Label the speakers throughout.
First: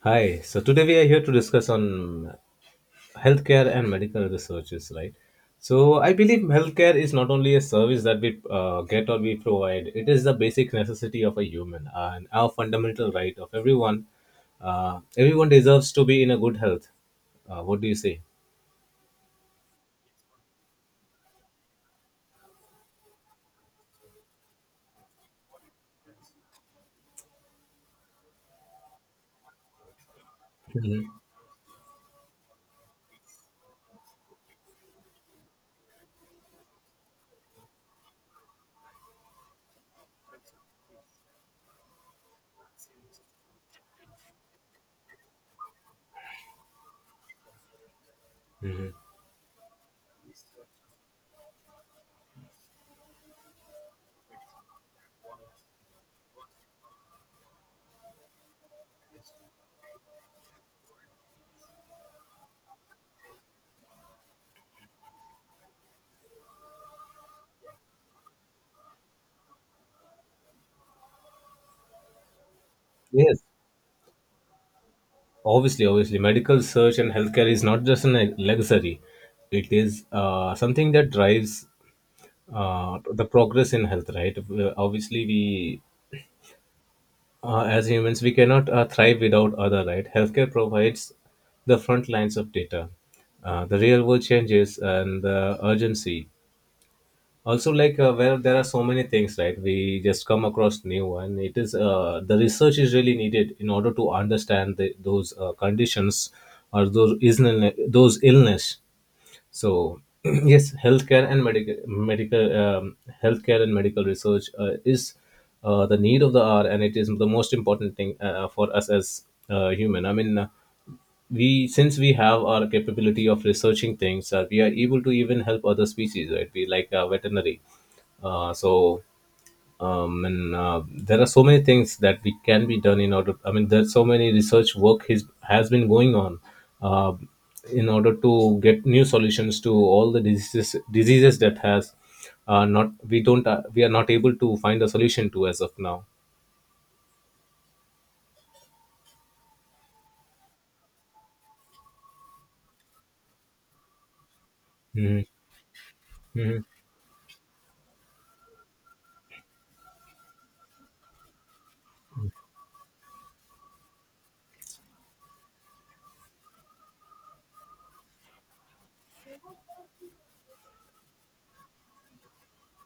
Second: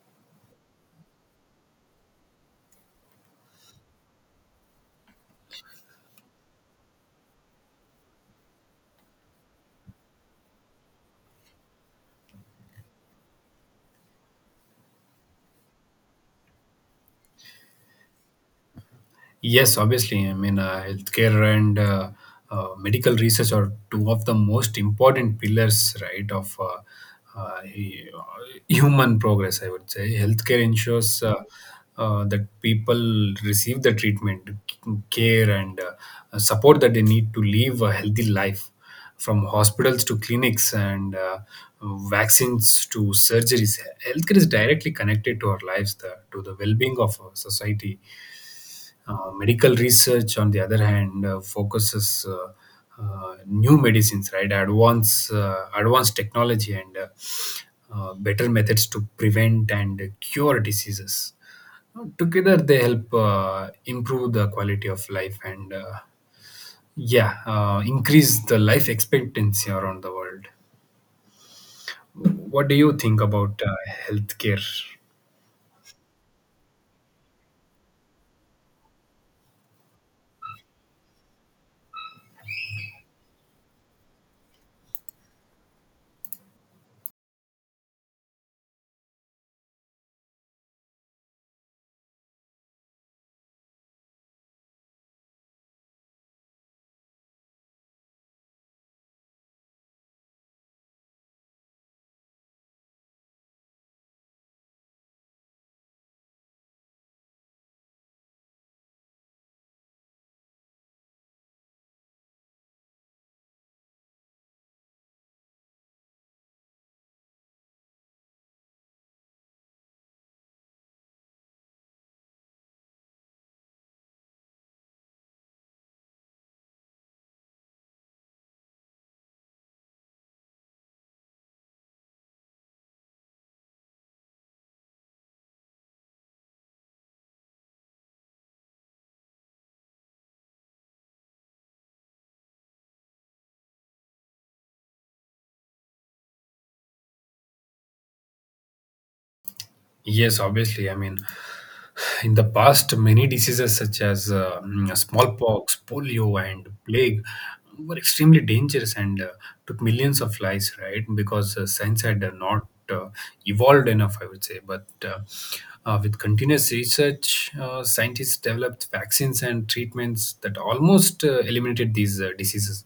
Speaker 1: Hi. So today we are here to discuss on healthcare and medical researches, right? So I believe healthcare is not only a service that we get or we provide; it is the basic necessity of a human and our fundamental right of everyone. Everyone deserves to be in a good health. What do you say?
Speaker 2: Yes, obviously. I mean, healthcare and medical research are two of the most important pillars, right, of human progress, I would say. Healthcare ensures that people receive the treatment, care, and support that they need to live a healthy life, from hospitals to clinics and vaccines to surgeries. Healthcare is directly connected to our lives, to the well being of our society. Uh, medical research, on the other hand, focuses new medicines, right? Advanced advanced technology and better methods to prevent and cure diseases. Together, they help improve the quality of life and yeah, increase the life expectancy around the world. What do you think
Speaker 1: Yes,
Speaker 2: about healthcare?
Speaker 1: obviously, obviously, medical search and healthcare is not just a luxury; it is something that drives the progress in health. Right? Obviously, we as humans, we cannot thrive without other, right? Healthcare provides the front lines of data, the real world changes, and the urgency. Also, like where there are so many things, right? We just come across new one. It is the research is really needed in order to understand the, those conditions or those those illness. So yes, healthcare and medical research is the need of the hour, and it is the most important thing for us as human. I mean, we since we have our capability of researching things, we are able to even help other species, right? We like veterinary. So and There are so many things that we can be done in order, I mean, there's so many research work has been going on uh, in order to get new solutions to all the diseases that has not we don't we are not able to find a solution to as of now.
Speaker 2: Yes, obviously. I mean, in the past, many diseases such as
Speaker 1: Mhm.
Speaker 2: smallpox, polio,
Speaker 1: Mhm.
Speaker 2: and plague were extremely dangerous and took millions of lives, right? Because science had not evolved enough, I would say. But With continuous research, scientists developed vaccines and treatments that almost eliminated these diseases.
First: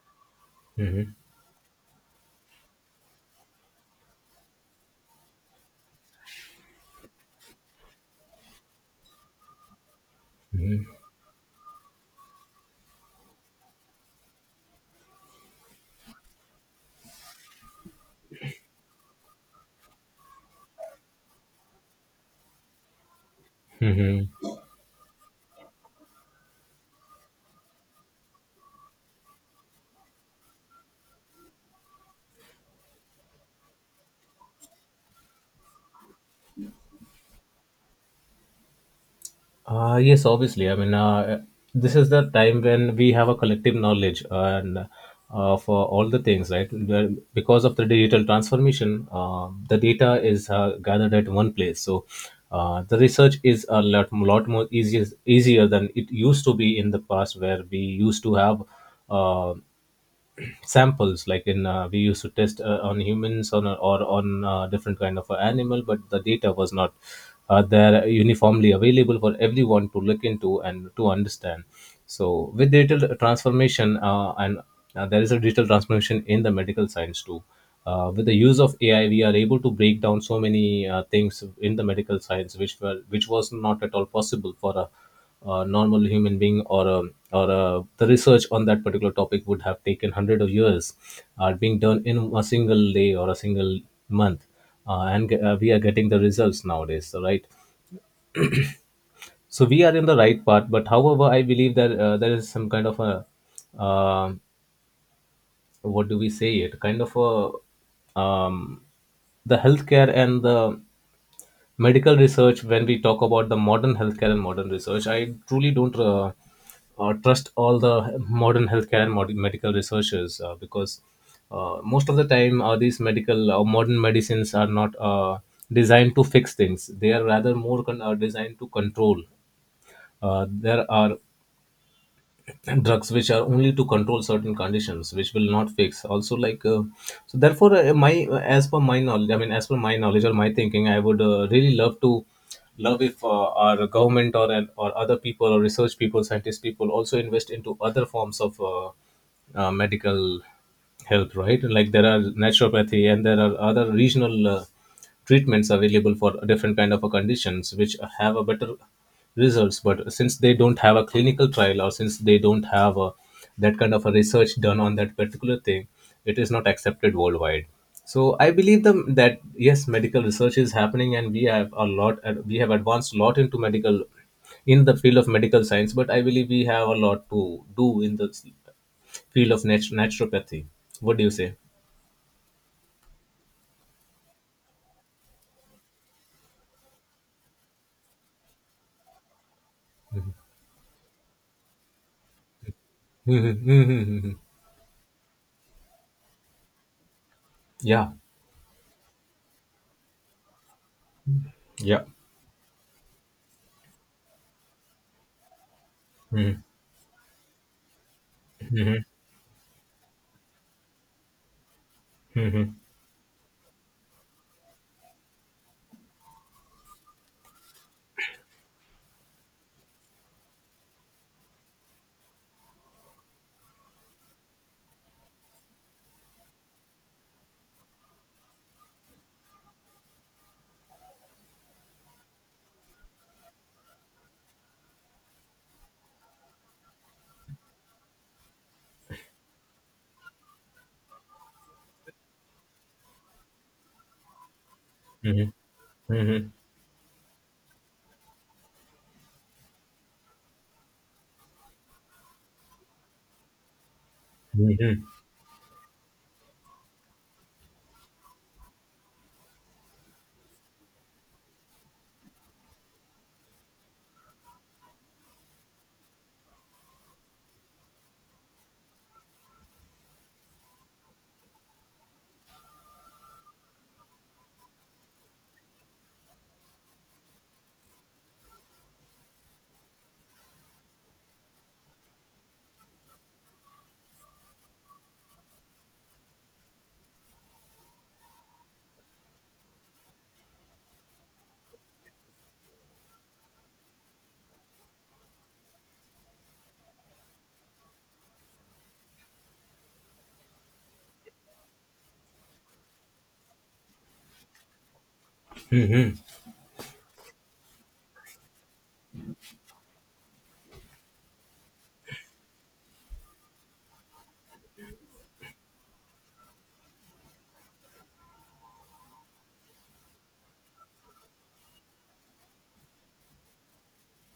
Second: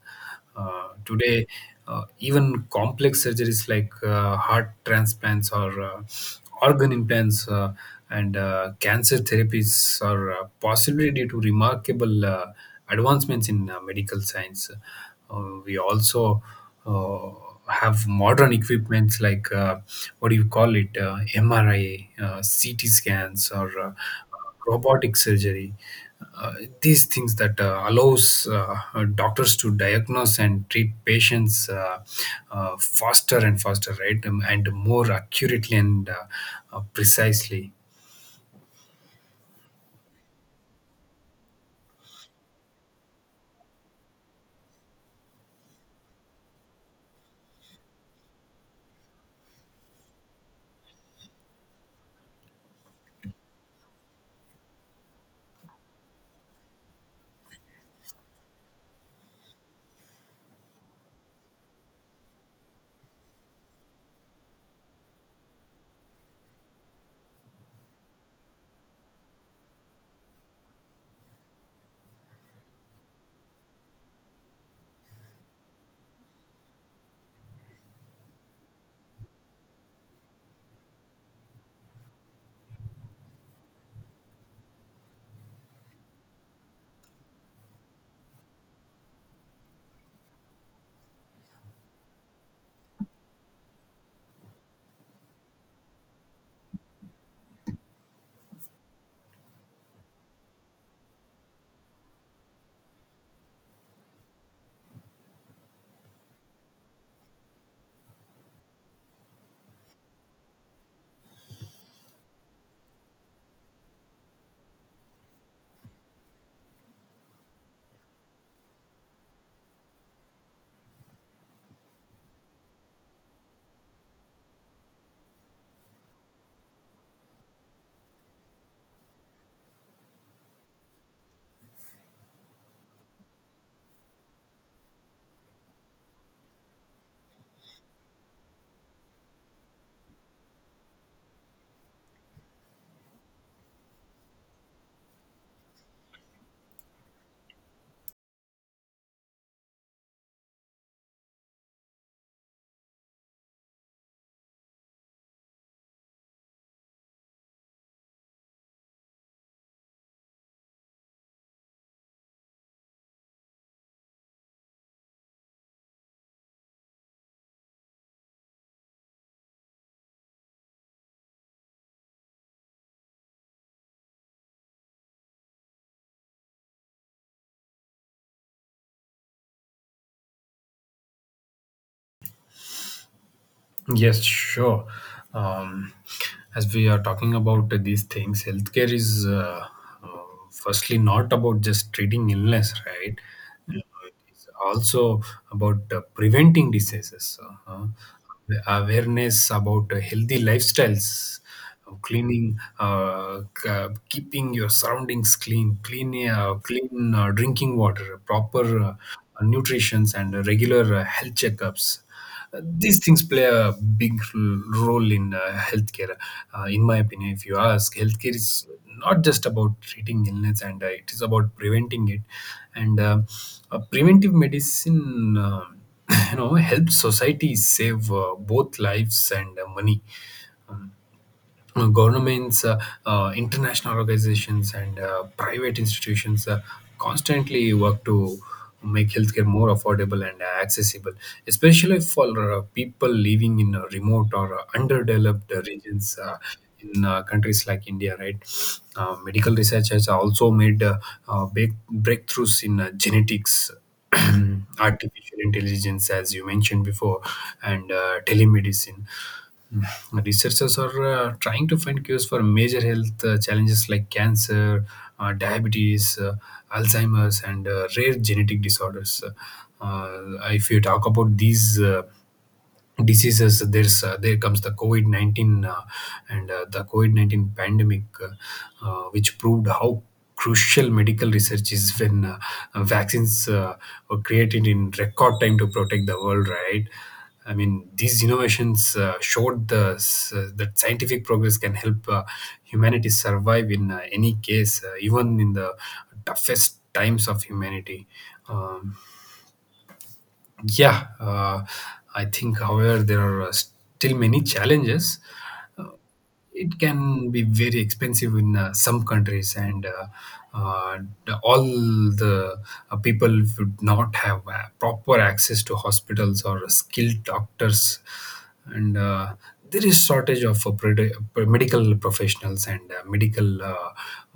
Speaker 2: Today, even complex surgeries like heart transplants or organ implants and cancer therapies are possibly due to remarkable advancements in medical science. We also uh, have modern equipments like what do you call it, mri, ct scans, or uh, robotic surgery, uh, these things that allows doctors to diagnose and treat patients faster and faster, right? And more accurately and precisely.
Speaker 1: Yes, obviously. I mean, this is the time when we have a collective knowledge and for all the things, right? Because of the digital transformation, the data is gathered at one place. So the research is a lot more easier than it used to be in the past, where we used to have uh, samples like in we used to test on humans on a, or on different kind of a animal, but the data was not there uniformly available for everyone to look into and to understand. So with digital transformation and there is a digital transformation in the medical science too, with the use of AI, we are able to break down so many things in the medical science, which was not at all possible for a normal human being, or the research on that particular topic would have taken hundred of years, being done in a single day or a single month, and we are getting the results nowadays, so, right? So we are in the right path, but however, I believe that there is some kind of a um what do we say it kind of a the healthcare and the medical research. When we talk about the modern healthcare and modern research, I truly don't trust all the modern healthcare and modern medical researchers, because most of the time these medical or modern medicines are not designed to fix things. They are rather more designed to control. There are drugs which are only to control certain conditions which will not fix, also like so therefore my as per my knowledge, I mean, as per my knowledge or my thinking, I would really love to love if our government or other people or research people scientist people also invest into other forms of medical health. Right, like there are naturopathy and there are other regional treatments available for different kind of a conditions which have a better results, but since they don't have a clinical trial or since they don't have a, that kind of a research done on that particular thing, it is not accepted worldwide. So I believe them that yes, medical research is happening and we have a lot, we have advanced a lot into medical, in the field of medical science, but I believe we have a lot to do in the naturopathy. What do you say?
Speaker 2: Yes, sure. Um, as we are talking about these things, healthcare is uh, firstly not about just treating illness, right? Uh, It's also about preventing diseases, uh,
Speaker 1: Yeah,
Speaker 2: awareness about healthy lifestyles,
Speaker 1: yeah.
Speaker 2: cleaning, keeping your surroundings clean drinking water, proper nutrition, and regular health checkups. These things play a big role in healthcare. In my opinion, if you ask, healthcare is not just about treating illness and it is about preventing it, and preventive medicine you know helps society save both lives and money. Governments, international organizations, and private institutions constantly work to make healthcare more affordable and accessible, especially for people living in remote or underdeveloped regions. In countries like India, right? Medical research has also made big breakthroughs in genetics, artificial intelligence, as you mentioned before, and telemedicine. Mm. Researchers are trying to find cures for major health challenges like cancer, diabetes, Alzheimer's, and rare genetic disorders. Uh, if you talk about these diseases, there comes the covid-19, and the covid-19 pandemic, which proved how crucial medical research is when vaccines were created in record time to protect the world, right? I mean, these innovations showed that scientific progress can help humanity survive in any case, even in the toughest times of humanity. um, yeah, uh, I think, however, there are still many challenges. It can be very expensive in some countries and uh, all the people would not have proper access to hospitals or skilled doctors, and there is shortage of medical professionals and medical uh,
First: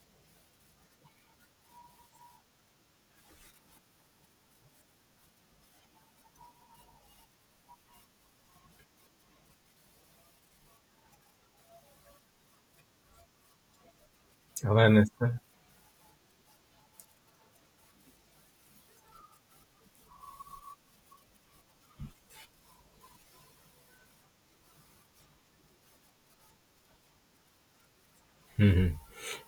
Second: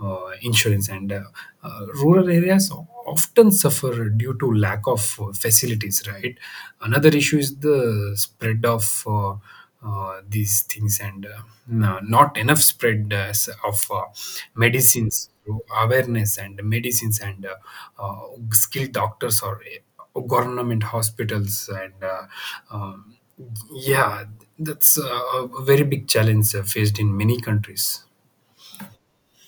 Speaker 2: uh, insurance, and rural areas often suffer due to lack of facilities, right? Another issue is the spread of these things, and not enough spread of
Speaker 1: Аваа
Speaker 2: medicines
Speaker 1: настай.
Speaker 2: through awareness and medicines and uh, skilled doctors or government hospitals and um, yeah, that's a very big challenge faced in many countries.
Speaker 1: Hmm.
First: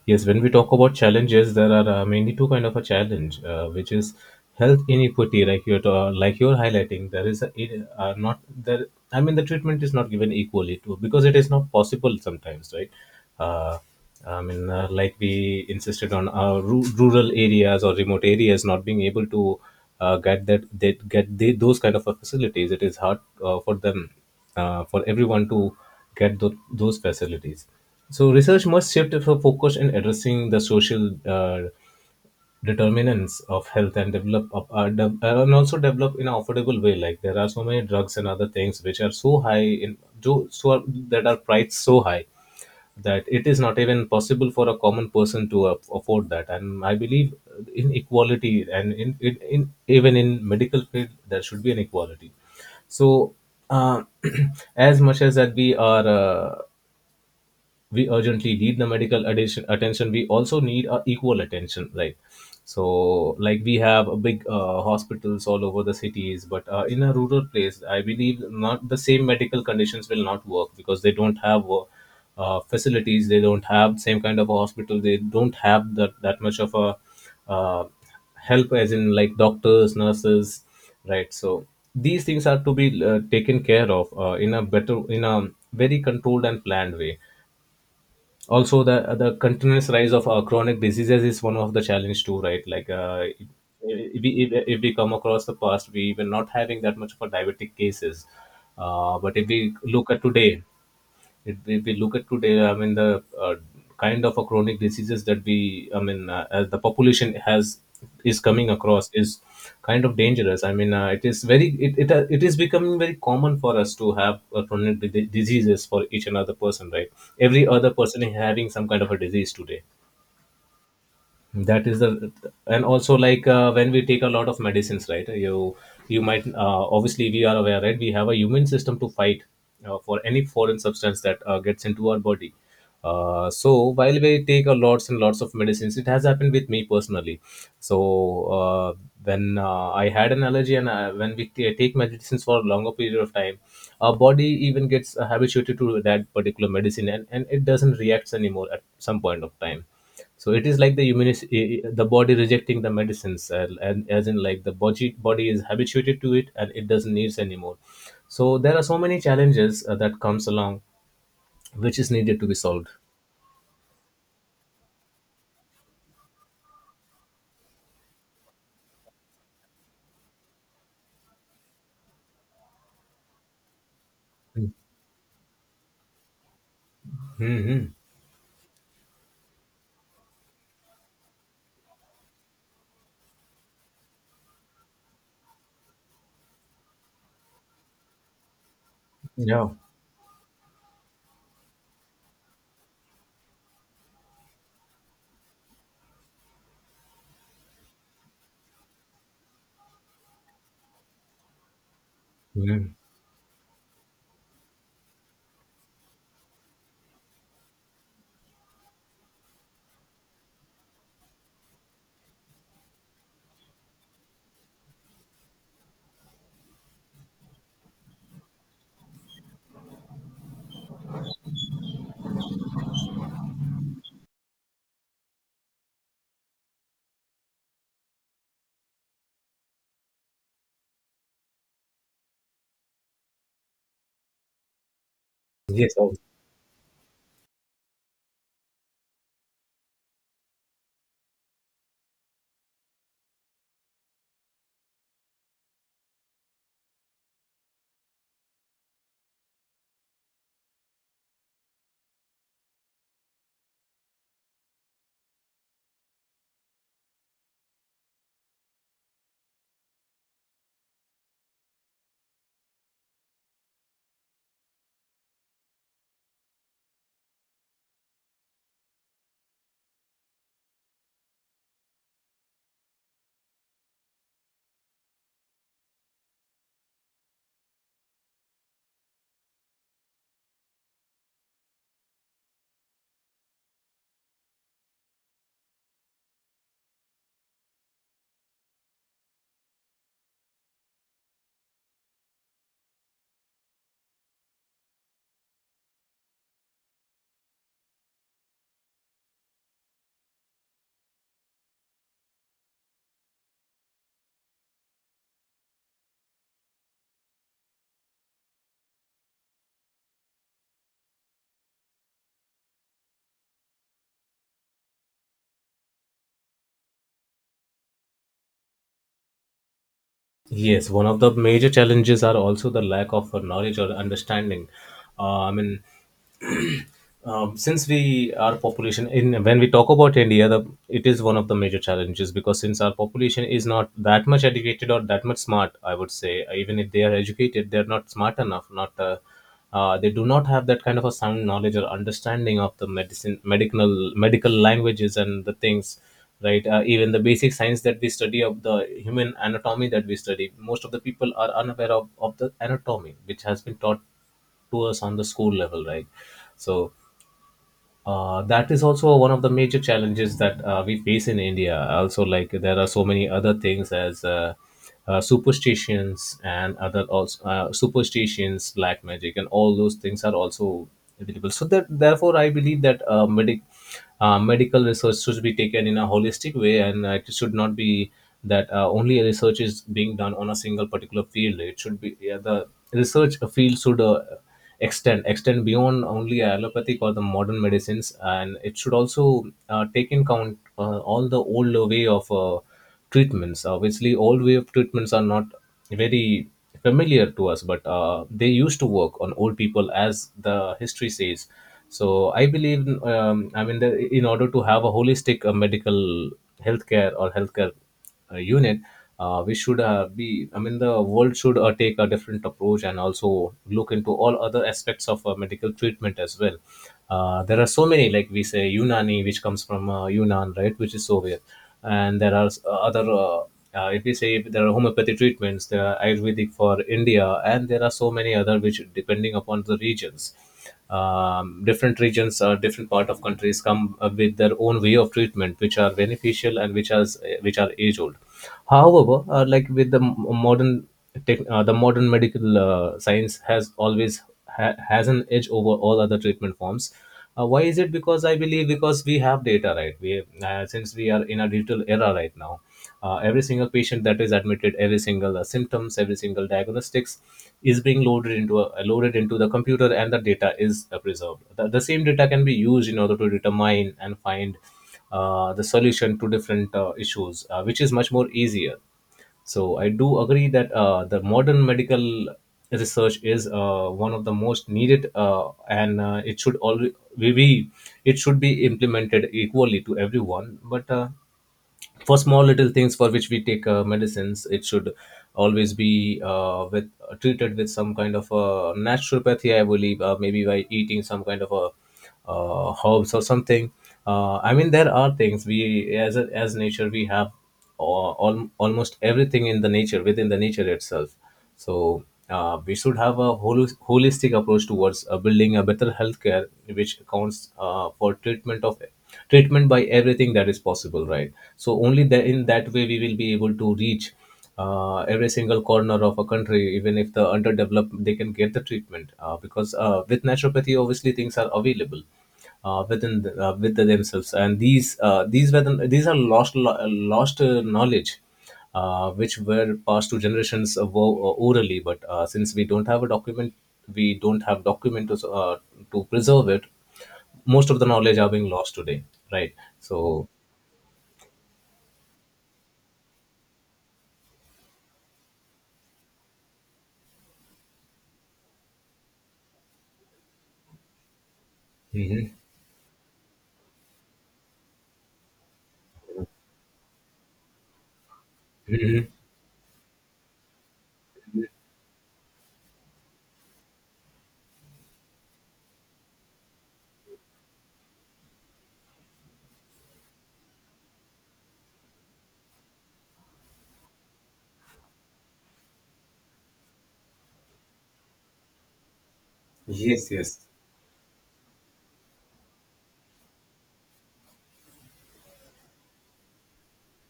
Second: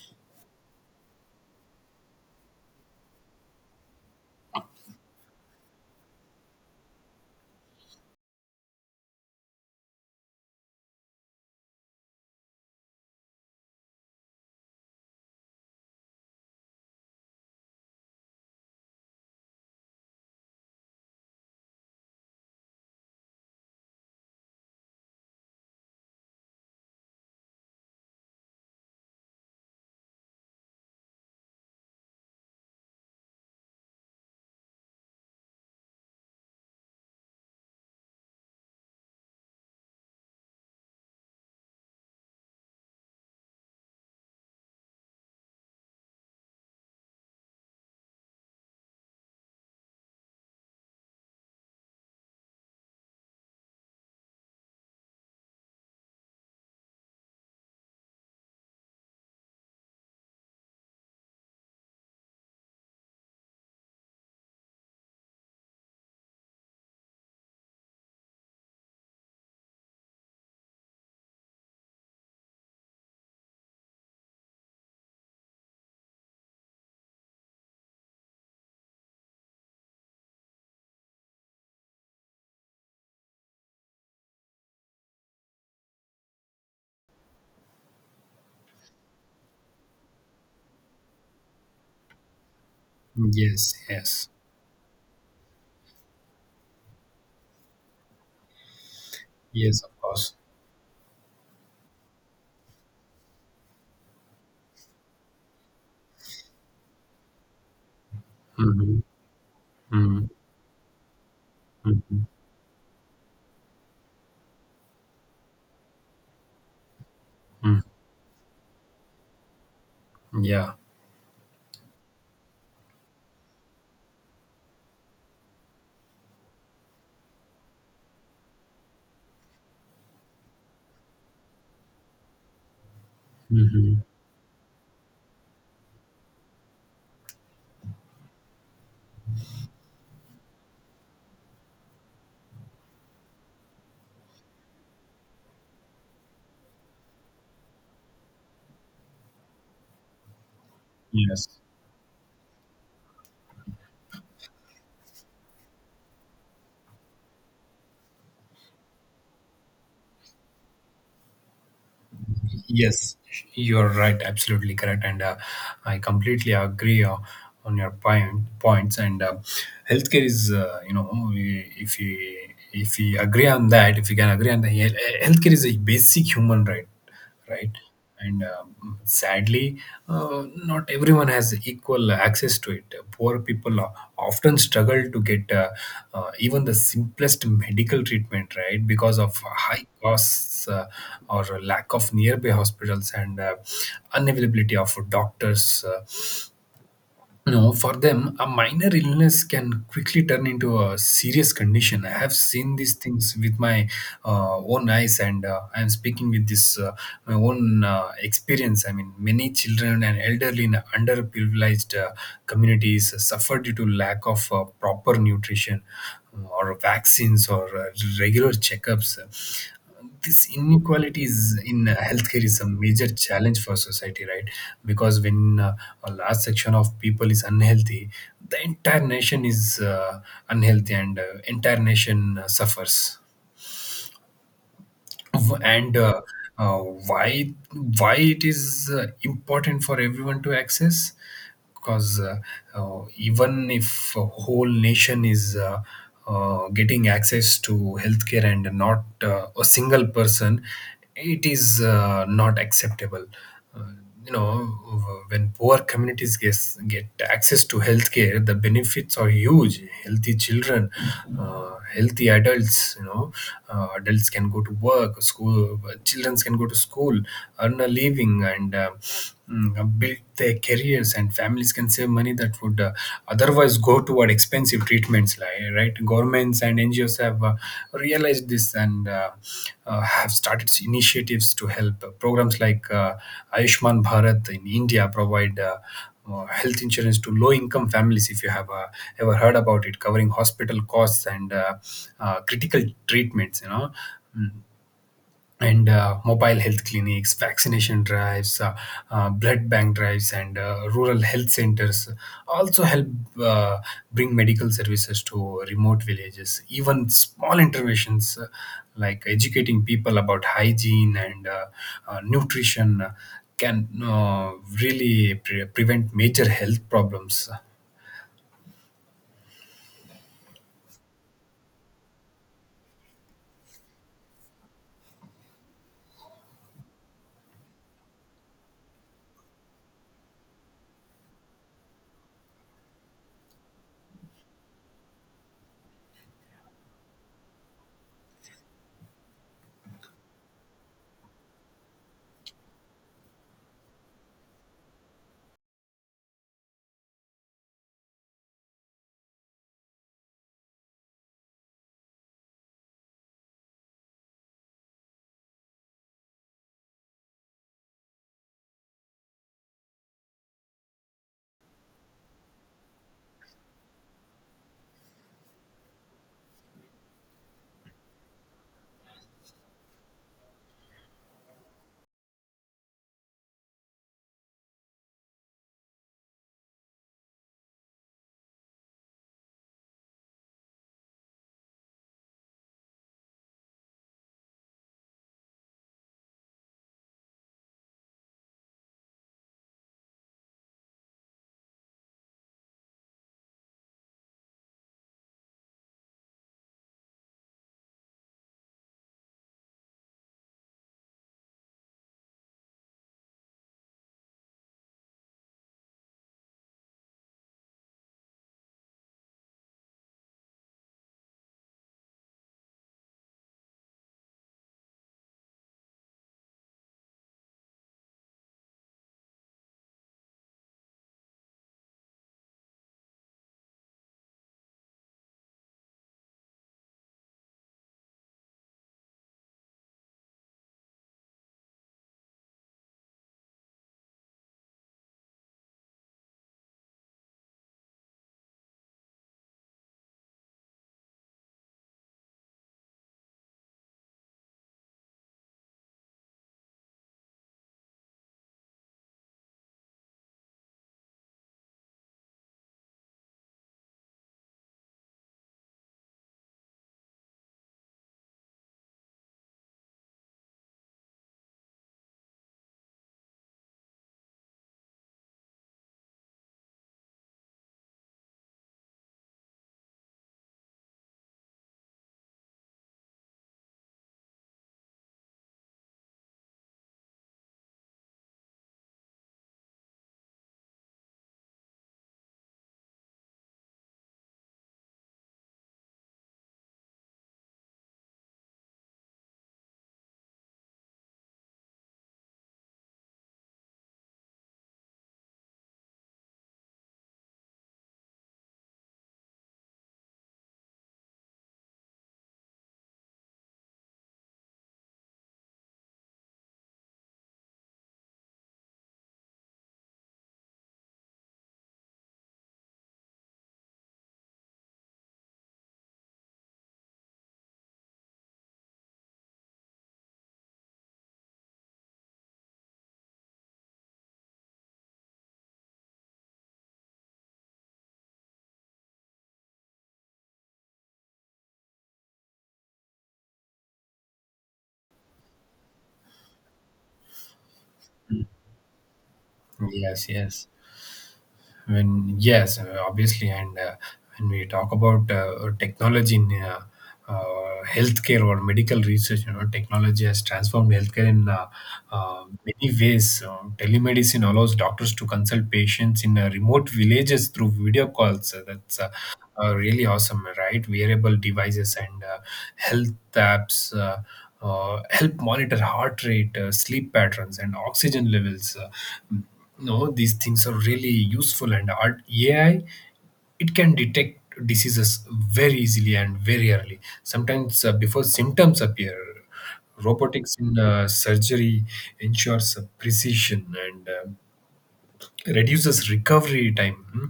Speaker 1: Yes, when we talk about challenges, there are mainly two kind of a challenge, which is health inequity, like you're like you're highlighting. There is not there. I mean, the treatment is not given equally to, because it is not possible sometimes, right? Uh, I mean, like we insisted on rural areas or remote areas not being able to get that they get the, those kind of a facilities. It is hard for them, for everyone to get those facilities. So research must shift her focus in addressing the social determinants of health and develop and also develop in an affordable way. Like there are so many drugs and other things which are so high in do so are, that are priced so high that it is not even possible for a common person to afford that. And I believe in equality and in even in medical field there should be an equality. So uh, as much as that we are. We urgently need the medical attention, we also need equal attention, right? So like we have a big hospitals all over the cities, but in a rural place I believe not the same medical conditions will not work because they don't have facilities, they don't have same kind of a hospital, they don't have that much of a uh, help, as in like doctors, nurses, right? So these things are to be taken care of in a better, in a very controlled and planned way. Also, the continuous rise of chronic diseases is one of the challenge too, right?
Speaker 2: Yes, yes.
Speaker 1: If we come across the past, we were not having that much of a diabetic cases, but if we
Speaker 2: Yes, of
Speaker 1: look at
Speaker 2: course.
Speaker 1: today, it if we look at today, I mean, the kind of a chronic diseases that we, I mean, as the population has is coming
Speaker 2: Hmm.
Speaker 1: across is kind of
Speaker 2: Hmm.
Speaker 1: dangerous. I mean,
Speaker 2: Hmm.
Speaker 1: it is becoming very common for us to have chronic diseases for each and other person, right? Every
Speaker 2: Hmm.
Speaker 1: other person is having some kind of a disease today.
Speaker 2: Yeah.
Speaker 1: That is the And also like when we take a lot of medicines, right, you might obviously we are aware, right, we have a immune system to fight for any foreign substance that gets into our body. So
Speaker 2: Hmm.
Speaker 1: while we take a lots and lots of medicines, it has happened with me personally. So when I had an allergy and when we take medicines for a longer period of time, our body even gets habituated to that particular medicine, and it doesn't react anymore at some point of time. So it is like
Speaker 2: Yes.
Speaker 1: the body rejecting the medicines, and as in like the body is habituated to it and it doesn't needs anymore. So there are so many challenges that comes along which is needed to be solved.
Speaker 2: Yes, you're right. Absolutely correct, and I completely agree on your points. And healthcare is, you know, if you, if we agree on that, if we can agree on the healthcare is a basic human right, right?
Speaker 1: Hmm.
Speaker 2: And sadly not everyone has equal access to it. Poor people often struggle to get even the simplest medical treatment, right? Because of
Speaker 1: Yeah.
Speaker 2: high costs or lack of nearby hospitals and unavailability of doctors, no, for them, a minor illness can quickly turn into a serious condition. I have seen
Speaker 1: Mhm.
Speaker 2: these things with my own eyes, and I am speaking with this, my own experience. I mean, many children and elderly in underprivileged communities suffer due to lack of proper nutrition, or vaccines, or regular checkups. This inequality is in healthcare is a major challenge for society, right? Because when a large section of people is unhealthy, the entire nation is unhealthy, and entire nation suffers.
Speaker 1: yes
Speaker 2: And
Speaker 1: ob-
Speaker 2: uh, why why it is important for everyone to access, because even if a whole nation is getting access to healthcare and not a single person, it is not acceptable. Uh, you know, when poor communities get access to healthcare, the benefits are huge: healthy children, healthy adults. You know, adults can go to work, school children can go to school, earn a living, and build their careers, and families can save money that would otherwise go toward expensive treatments. Right, governments and ngos have realized this, and have started initiatives to help. Programs like ayushman bharat in india provide health insurance to low income families, if you have ever heard about it, covering hospital costs and critical treatments, you know. Mm. And mobile health clinics, vaccination drives, blood bank drives, and rural health centers also help uh, bring medical services to remote villages. Even small interventions like educating people about hygiene and nutrition can really prevent major health problems.
Speaker 1: yes, one of the major challenges are also the lack of knowledge or understanding. uh, i mean since we, our population, in when we talk about India, the, it is one of the major challenges, because since our population is not that much educated or that much smart, I would say even if they are educated they are not smart enough, not they do not have that kind of a sound knowledge or understanding of the medicine, medical languages and the things, right? Even the basic science that we study of the human anatomy that we study, most of the people are unaware of the anatomy which has been taught to us on the school level, right? So that is also one of the major challenges that we face in India. Also, like there are so many other things as superstitions and other, also superstitions, black magic, and all those things are also available. So that therefore, I believe that medical research should be taken in a holistic way, and it should not be that only research is being done on a single particular field. It should be, yeah, the research field should extend beyond only allopathic or the modern medicines, and it should also take in count all the old way of treatments. Obviously, old way of treatments are not very familiar to us, but they used to work on old people, as the history says. So I believe, I mean, in order to have a holistic medical healthcare or healthcare unit, we should be, I mean the world should take a different approach, and also look into all other aspects of medical treatment as well. There are so many, like we say, unani, which comes from Yunnan, right, which is Soviet. And there are other if we say, there are homeopathy treatments, there are ayurvedic for India, and there are so many other which, depending upon the regions, different regions or different part of countries, come with their own way of treatment, which are beneficial and which are age old. However, like with the modern tech, the modern medical science has always has an edge over all other treatment forms. Why is it? Because I believe, because we have data, right? We uh, since we are in a digital era right now, every single patient that is admitted, every single symptoms, every single diagnostics is being loaded into the computer, and the data is preserved. The same data can be used in order to determine and find the solution to different issues, which is much more easier. So I do agree that the modern medical research is one of the most needed, and it should all we it should be implemented equally to everyone. But for small little things for which we take medicines, it should always be with treated with some kind of naturopathy. I believe maybe by eating some kind of a herbs or something. I mean, there are things we as nature we have almost everything in the nature, within the nature itself. So we should have a holistic approach towards building a better healthcare, which accounts for treatment by everything that is possible, right? So only that, in that way, we will be able to reach every single corner of a country, even if the underdeveloped, they can get the treatment, because with naturopathy, obviously, things are available with the themselves. And these are lost knowledge, which were passed to generations of orally, but since we don't have a document, we don't have document to preserve it. Most of the knowledge are being lost today, right?
Speaker 2: Yes,
Speaker 1: So.
Speaker 2: yes. Obviously, and when we talk about technology in healthcare or medical research, you know, technology has transformed healthcare in
Speaker 1: Mm-hmm.
Speaker 2: many ways. Telemedicine allows doctors to consult patients in remote villages through video calls. That's really awesome, right? Wearable devices and health apps help monitor heart rate, sleep patterns, and oxygen levels. No, these things are really useful, and art AI, it can detect diseases very easily and very early. Sometimes before symptoms appear.
Speaker 1: Yes,
Speaker 2: Robotics
Speaker 1: yes.
Speaker 2: in surgery ensures precision and reduces recovery time. Hmm.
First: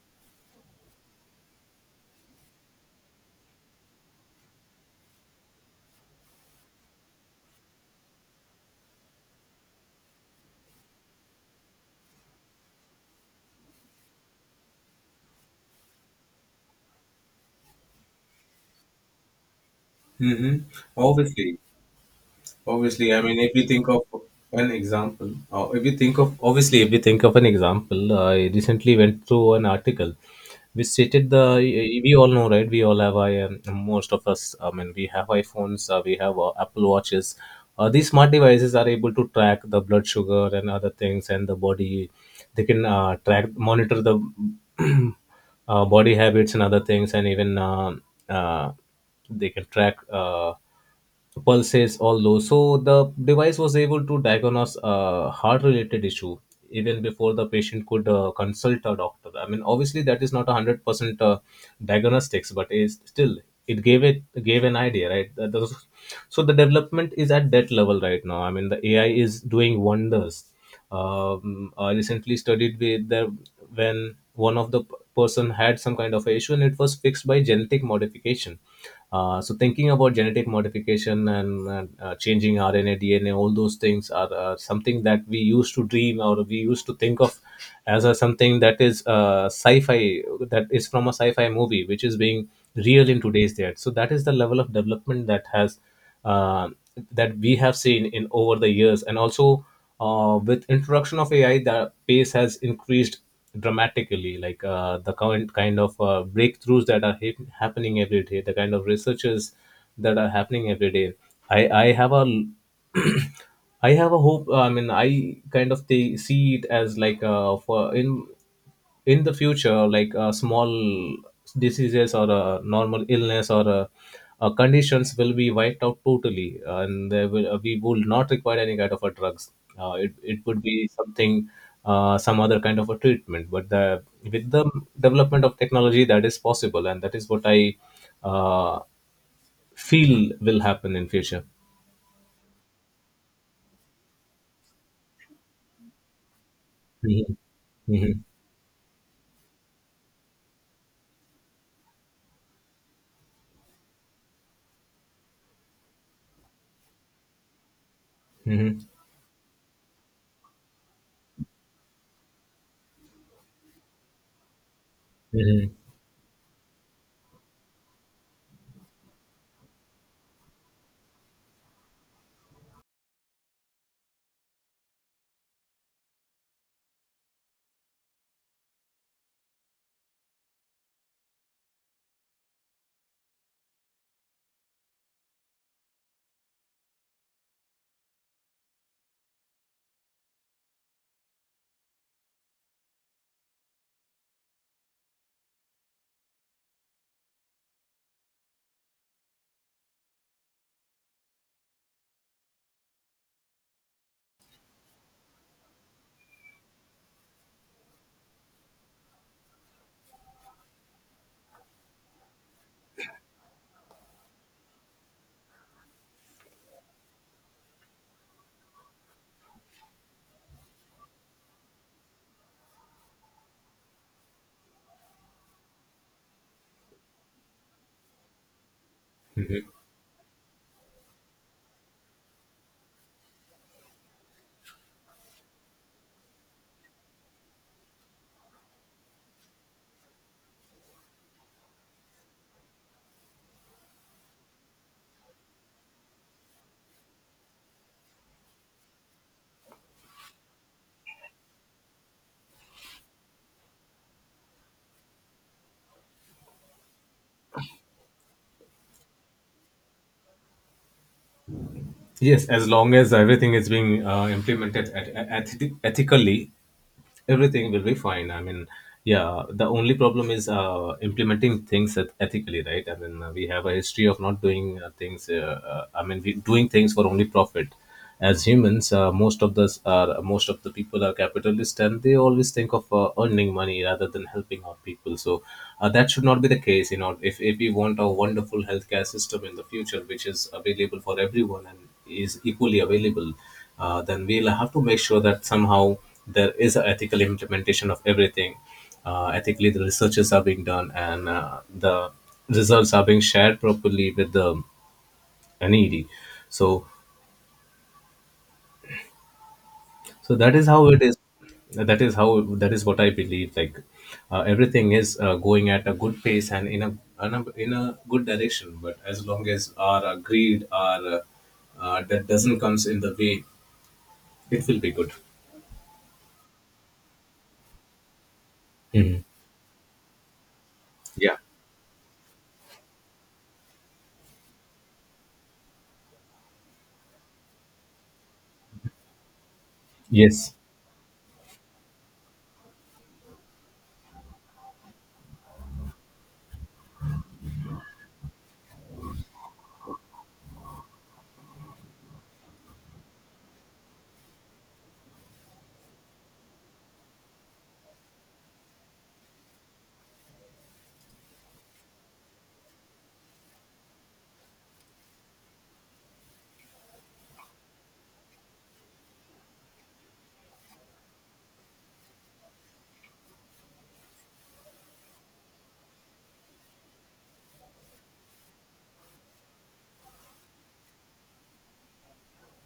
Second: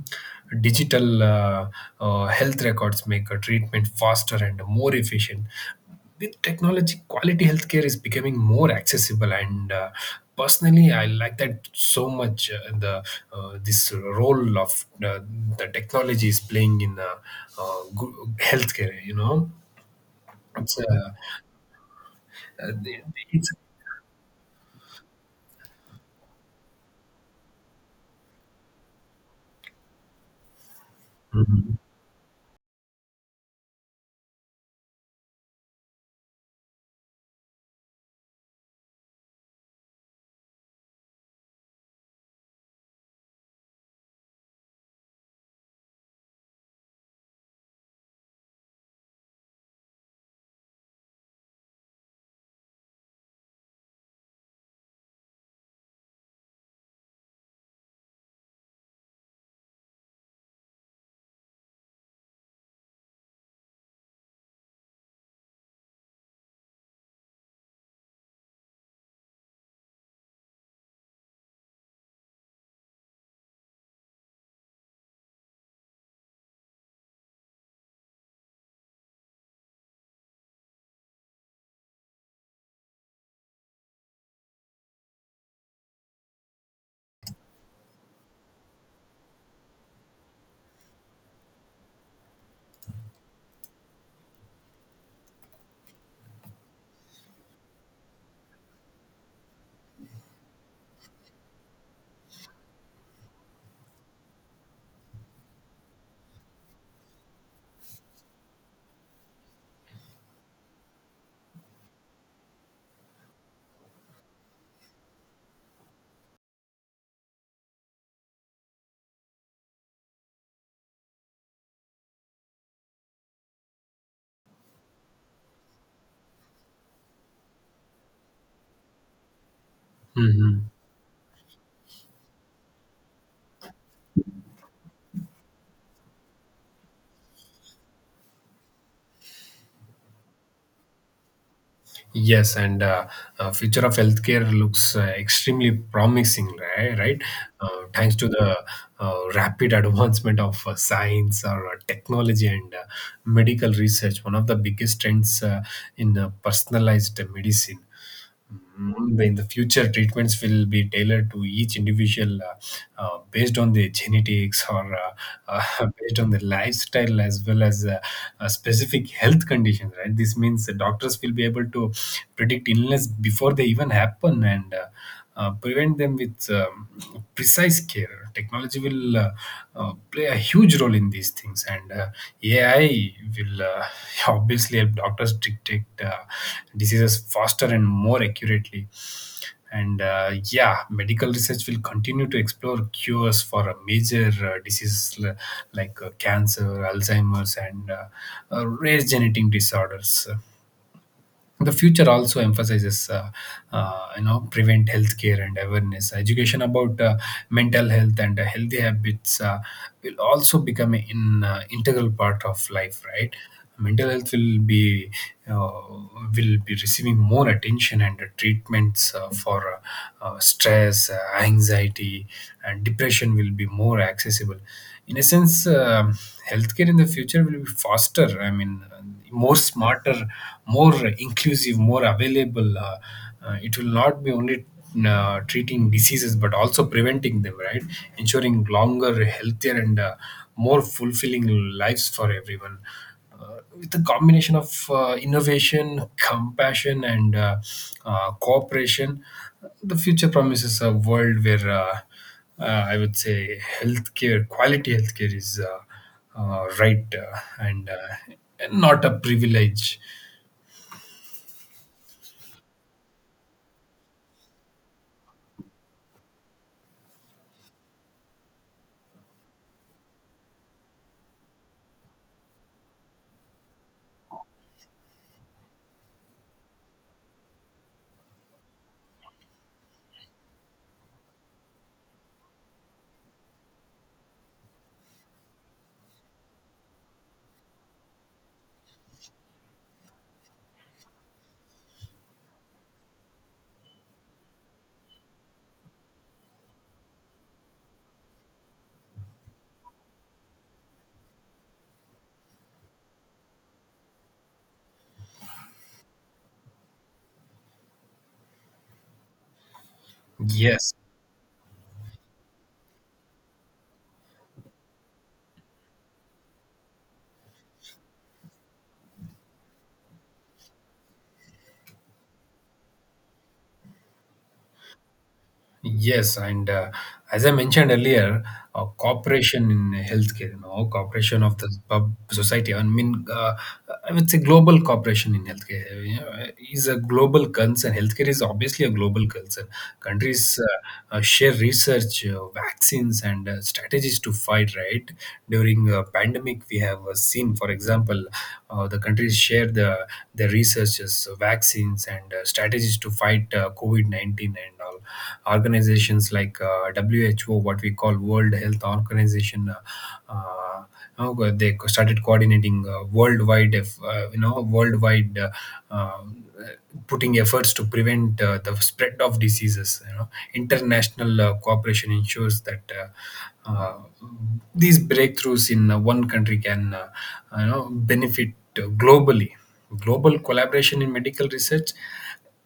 Speaker 2: Digital health records make a treatment faster and more efficient. With technology, quality healthcare is becoming more accessible, and personally, I like that so much. The This role of the technology is playing in good healthcare, you know,
Speaker 1: Hmm.
Speaker 2: it's uh,
Speaker 1: Obviously.
Speaker 2: uh,
Speaker 1: Obviously, I mean, if
Speaker 2: it's.
Speaker 1: you think of an example, if you think of obviously, if you think of an example, I recently went through an article which stated the
Speaker 2: Mhm.
Speaker 1: we all know, right? We all have I most of us, I mean, we have iPhones, we have Apple watches. These smart devices are able to track the blood sugar and other things and the body. They can track, monitor the body habits and other things, and even uh, they can track. Pulses, all those. So the device was able to diagnose a heart-related issue even before the patient could consult a doctor. I mean, obviously, that is not 100% diagnostics, but is still it gave an idea, right? So the development is at that level right now. I mean, the AI is doing wonders. I recently studied with the when one of the person had some kind of a issue, and it was fixed by genetic modification. So thinking about genetic modification, and changing RNA DNA, all those things are something that we used to dream or we used to think of something that is sci-fi, that is from a sci-fi movie which is being real in today's day. So that is the level of development uh, that we have seen in over the years. And also with introduction of AI, the pace has increased dramatically, like the current kind of breakthroughs that are happening every day, the kind of researches that are happening every day. I have a I have a hope. I mean, I kind of see it as like for in the future, like small diseases or a normal illness or conditions will be wiped out totally, and there will we will not require any kind of a drugs. It would
Speaker 2: Mhm.
Speaker 1: be something. Some other kind of a treatment, but the with the development of technology, that is possible, and that is what I uh, feel will happen in future.
Speaker 2: Yes, and future of healthcare looks extremely promising, right? Right,
Speaker 1: Mhm.
Speaker 2: uh, thanks
Speaker 1: Mhm.
Speaker 2: to the rapid advancement of science or technology and medical research. One of the biggest trends in personalized medicine.
Speaker 1: Mhm.
Speaker 2: Mm, in the future, treatments will be tailored to each individual based on their genetics or
Speaker 1: Mhm.
Speaker 2: based on their lifestyle as well as specific health conditions, right? This means the doctors will be able to predict illness before they even happen, and prevent them with precise care. Technology will play a huge role in these things, and AI will obviously help doctors detect diseases faster and more accurately. And medical research will continue to explore cures for major like cancer, Alzheimer's, and rare genetic disorders. The future also emphasizes you know prevent healthcare, and awareness education about mental health and healthy habits will also become an integral part of life, right? Mental health uh, will be receiving more attention, and treatments for stress, anxiety, and depression will be more accessible. In a sense, healthcare in the future will be faster, I mean, more smarter, more inclusive, more available. It will not be only treating diseases but also preventing them, right? Ensuring longer, healthier, and more fulfilling lives for everyone. With a combination of innovation, compassion, and cooperation, the future promises a world where I would say healthcare, quality healthcare is. Right , and not a privilege.
Speaker 1: Yes, as long as everything is being implemented, ethically, everything will be fine. I mean, yeah, the only problem is implementing things ethically, right? I mean, we have a history of not doing things, I mean, we doing things for only profit as humans. Most of the people are capitalist, and they always think of earning money rather than helping out people. So that should not be the case. If we want a wonderful healthcare system in the future which is available for everyone and is equally available, then we'll have to make sure that somehow there is an ethical implementation of everything. Ethically, the researches are being done, and the results are being shared properly with the NED. So, so, that is how
Speaker 2: yes
Speaker 1: it is. That is what I believe. Like everything is going at a good pace, and in a good direction. But as long as our greed, our that doesn't comes in the way, it will be good.
Speaker 2: Yes, and as I mentioned earlier,
Speaker 1: Mhm.
Speaker 2: cooperation in healthcare, you know,
Speaker 1: Yeah.
Speaker 2: cooperation of the pub society. I mean. I would say global cooperation in healthcare, you know, is a global concern. Healthcare is obviously a global concern.
Speaker 1: Yes.
Speaker 2: Countries share research, vaccines, and strategies to fight, right, during a pandemic. We have seen, for example, the countries share their researches, vaccines, and strategies to fight COVID 19, and all organizations like who, what we call World Health Organization, uh, uh, you know, they started coordinating worldwide, if you know, worldwide, uh, putting efforts to prevent the spread of diseases, you know. International cooperation ensures that uh, these breakthroughs in one country can, you know, benefit globally. Global collaboration in medical research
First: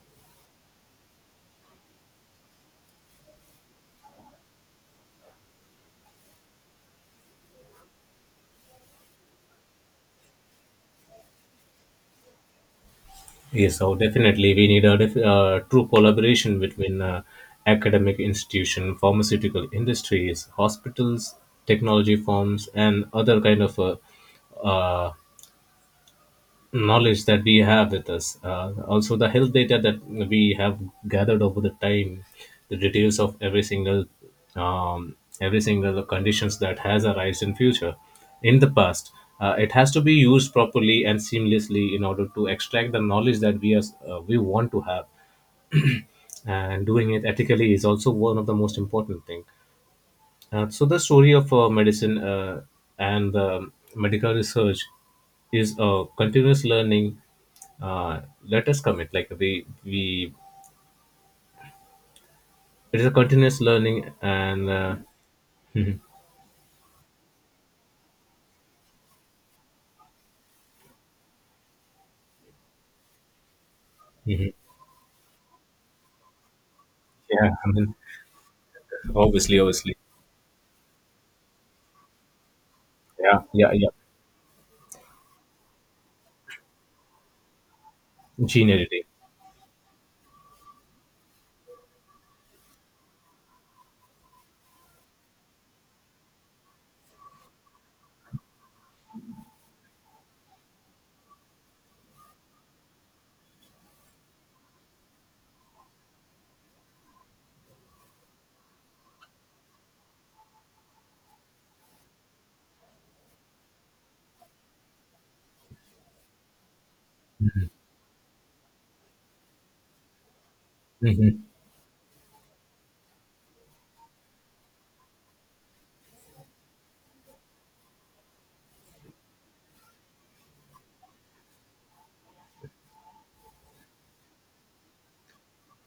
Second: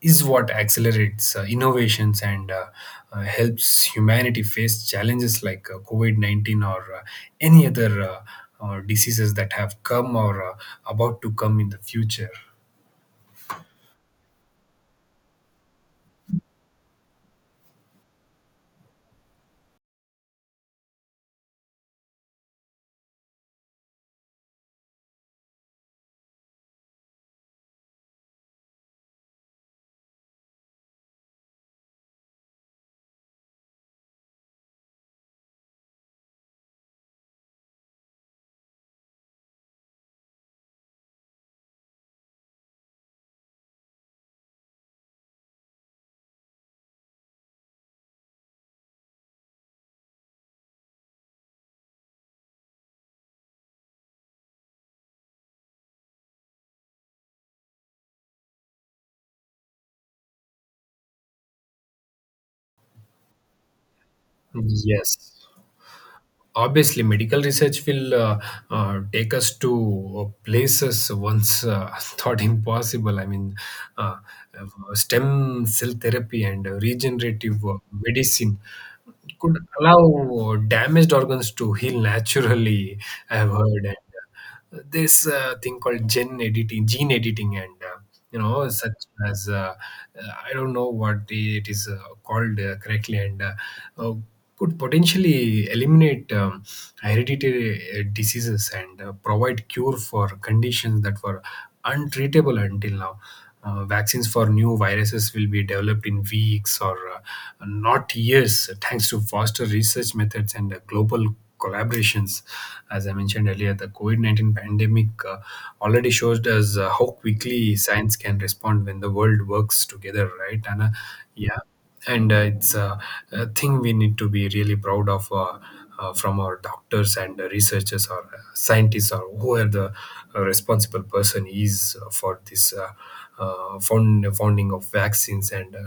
Speaker 2: is what accelerates innovations and helps humanity face challenges like COVID 19, or any other diseases that have come or about to come in the future.
Speaker 1: Yes, so definitely we need a true collaboration between academic institution, pharmaceutical industries, hospitals, technology firms, and other kind of uh, knowledge that we have with us. Also, the health data that we have gathered over the time, the details of every single conditions that has arisen in the past. It has to be used properly and seamlessly in order to extract the knowledge that we want to have, and doing it ethically is also one of the most important thing. So the story of medicine and the medical research is a continuous learning. Uh, let us commit. Like we it is a continuous learning, and
Speaker 2: Yes. Obviously medical research will take us to places once thought impossible. I mean, uh, stem cell therapy and
Speaker 1: yeah.
Speaker 2: regenerative
Speaker 1: I mean,
Speaker 2: medicine could
Speaker 1: obviously.
Speaker 2: allow damaged organs to heal naturally. I
Speaker 1: Yeah,
Speaker 2: have
Speaker 1: yeah, yeah.
Speaker 2: heard this thing called gene editing, and you know,
Speaker 1: Gene
Speaker 2: such
Speaker 1: editing.
Speaker 2: as, I don't know what it is called correctly, and uh, could potentially eliminate hereditary diseases and provide cure for conditions that were untraceable until now. Vaccines for new viruses will be developed in weeks, or not years, thanks to faster research methods and global collaborations. As I mentioned earlier, the COVID 19 pandemic already shows us how quickly science can respond when the world works together, right, Anna?
Speaker 1: Mhm.
Speaker 2: Yeah. And it's a thing we need to be really proud of, from our doctors and researchers or scientists or whoever the responsible person is for this founding of vaccines and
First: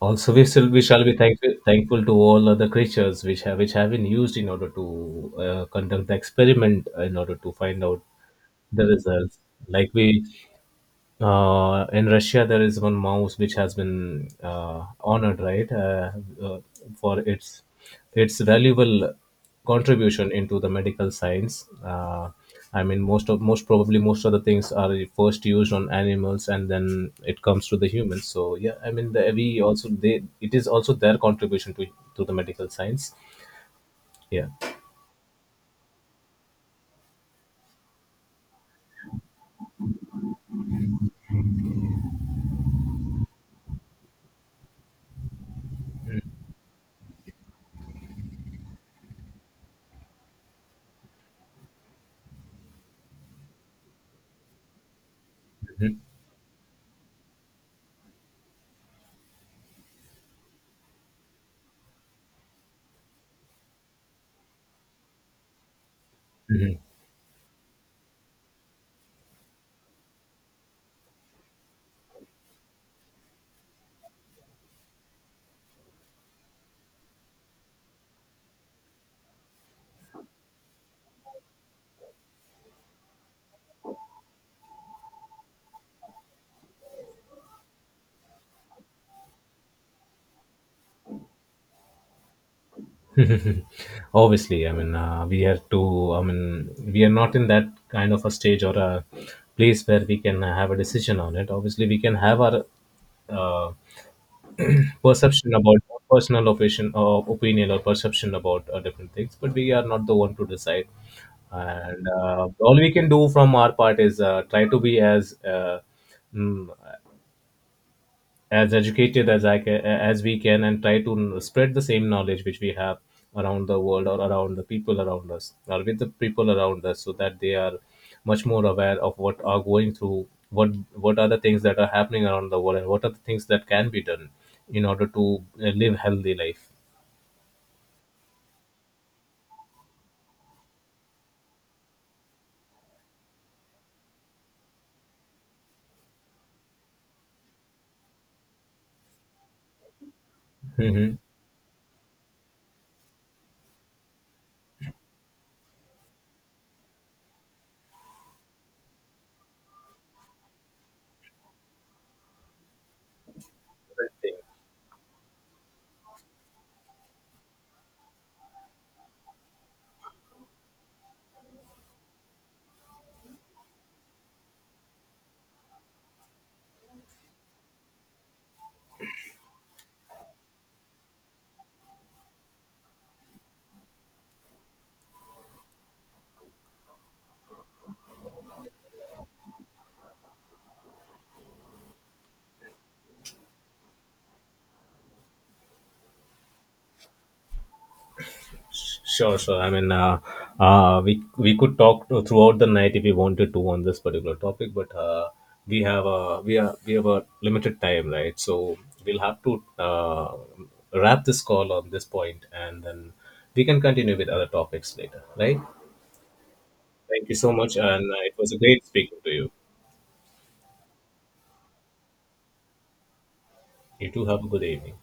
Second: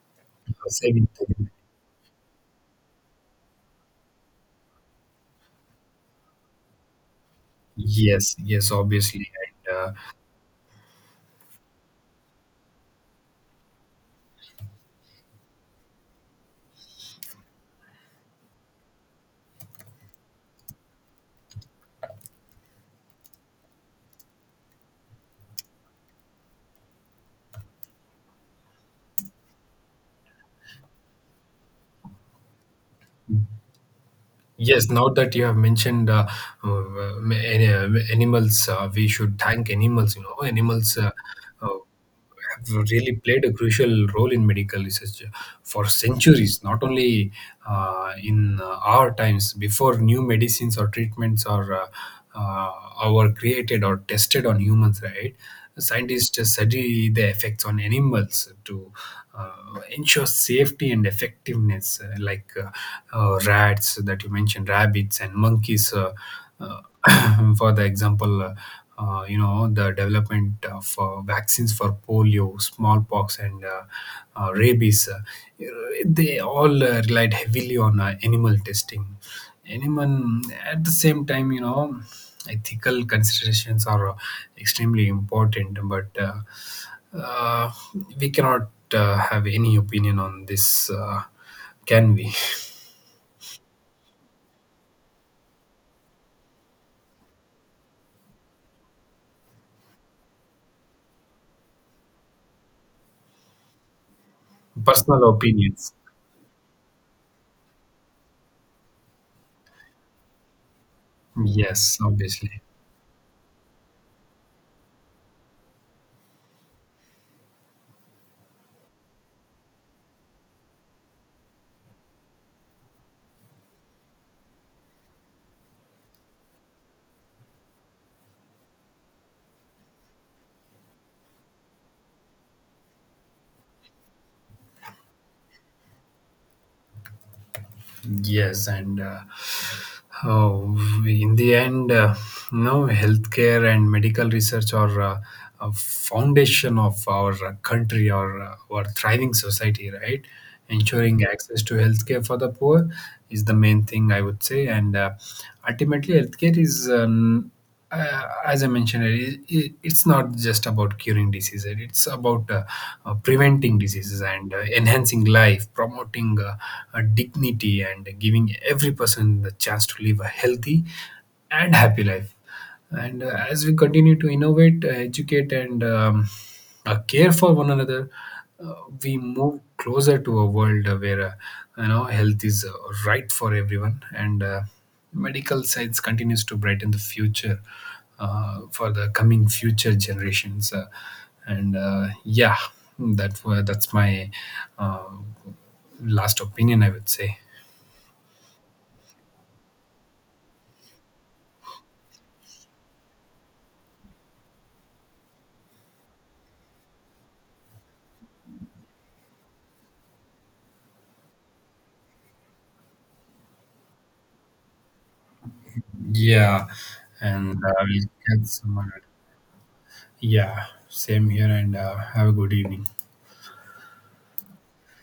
Speaker 1: Also, we shall
Speaker 2: saving
Speaker 1: be
Speaker 2: the-
Speaker 1: thankful to all other creatures which have been used in order to conduct the experiment in order to find out
Speaker 2: Yes, yes,
Speaker 1: the
Speaker 2: obviously.
Speaker 1: results.
Speaker 2: And
Speaker 1: Like we in Russia, there is one mouse which has been honored, right, uh, for its valuable contribution into the medical science. I mean, most probably, most of the things are first used on animals, and then it comes to the humans. So yeah, I mean, the, we also they it is also their contribution to the medical science. Yeah,
Speaker 2: yes, now that you have mentioned animals, we should thank animals. You know, animals uh, have really played a crucial role in medical research for centuries, not only in our times, before new medicines or treatments were created or tested on humans, right?
Speaker 1: mhm.
Speaker 2: Scientists just study the effects on animals to uh, ensures safety and effectiveness, like rats that you mentioned, rabbits and monkeys. Uh, for the example, you know, the development of vaccines for polio, smallpox, and rabies. They all relied heavily on animal testing. Animal At the same time, you know, ethical considerations are extremely important, but uh, we cannot have any opinion on this. Can we?
Speaker 1: Obviously. I mean, we are to. I mean, we are not in that kind of a stage or a place where we can have a decision on it. Obviously, we can have our uh,
Speaker 2: Personal
Speaker 1: perception about
Speaker 2: opinions.
Speaker 1: personal opinion or opinion or perception about different things, but we are not the one to decide.
Speaker 2: Yes,
Speaker 1: And
Speaker 2: obviously.
Speaker 1: all we can do from our part is try to be as mm, as educated as I can, as we can, and try to spread the same knowledge which we have around the world, or around the people around us, or with the people around us, so that they are much more aware of what are going through, what are the things that are happening around the world, and what are the things that can be done in order to live healthy life.
Speaker 2: Yes, and oh, in the end, no, healthcare and medical research are a foundation of our country or our thriving society, right?
Speaker 1: Hmm.
Speaker 2: Ensuring access to healthcare for the poor is the main thing, I would say, and ultimately, healthcare is, as I mentioned, it's not just about curing diseases. It's about preventing diseases and enhancing life, promoting dignity, and giving every person the chance to live a healthy and happy life. And as we continue to innovate, educate, and care for one another, uh, we move closer to a world where you know, health is right for everyone, and. Medical science continues to brighten the future for the coming future generations, and yeah, that's my uh, last opinion, I would say.
Speaker 1: Sure, sure. I mean, we could talk throughout the night if we wanted to on this particular topic. But we have a limited time, right? So we'll have to wrap this call on this point, and then we can continue with other topics later, right?
Speaker 2: Yeah,
Speaker 1: Thank you so
Speaker 2: and
Speaker 1: much, and
Speaker 2: we'll
Speaker 1: it
Speaker 2: get
Speaker 1: was a great
Speaker 2: someone.
Speaker 1: speaking to you.
Speaker 2: Yeah, same here, and have a good evening.
Speaker 1: You too, have a good evening.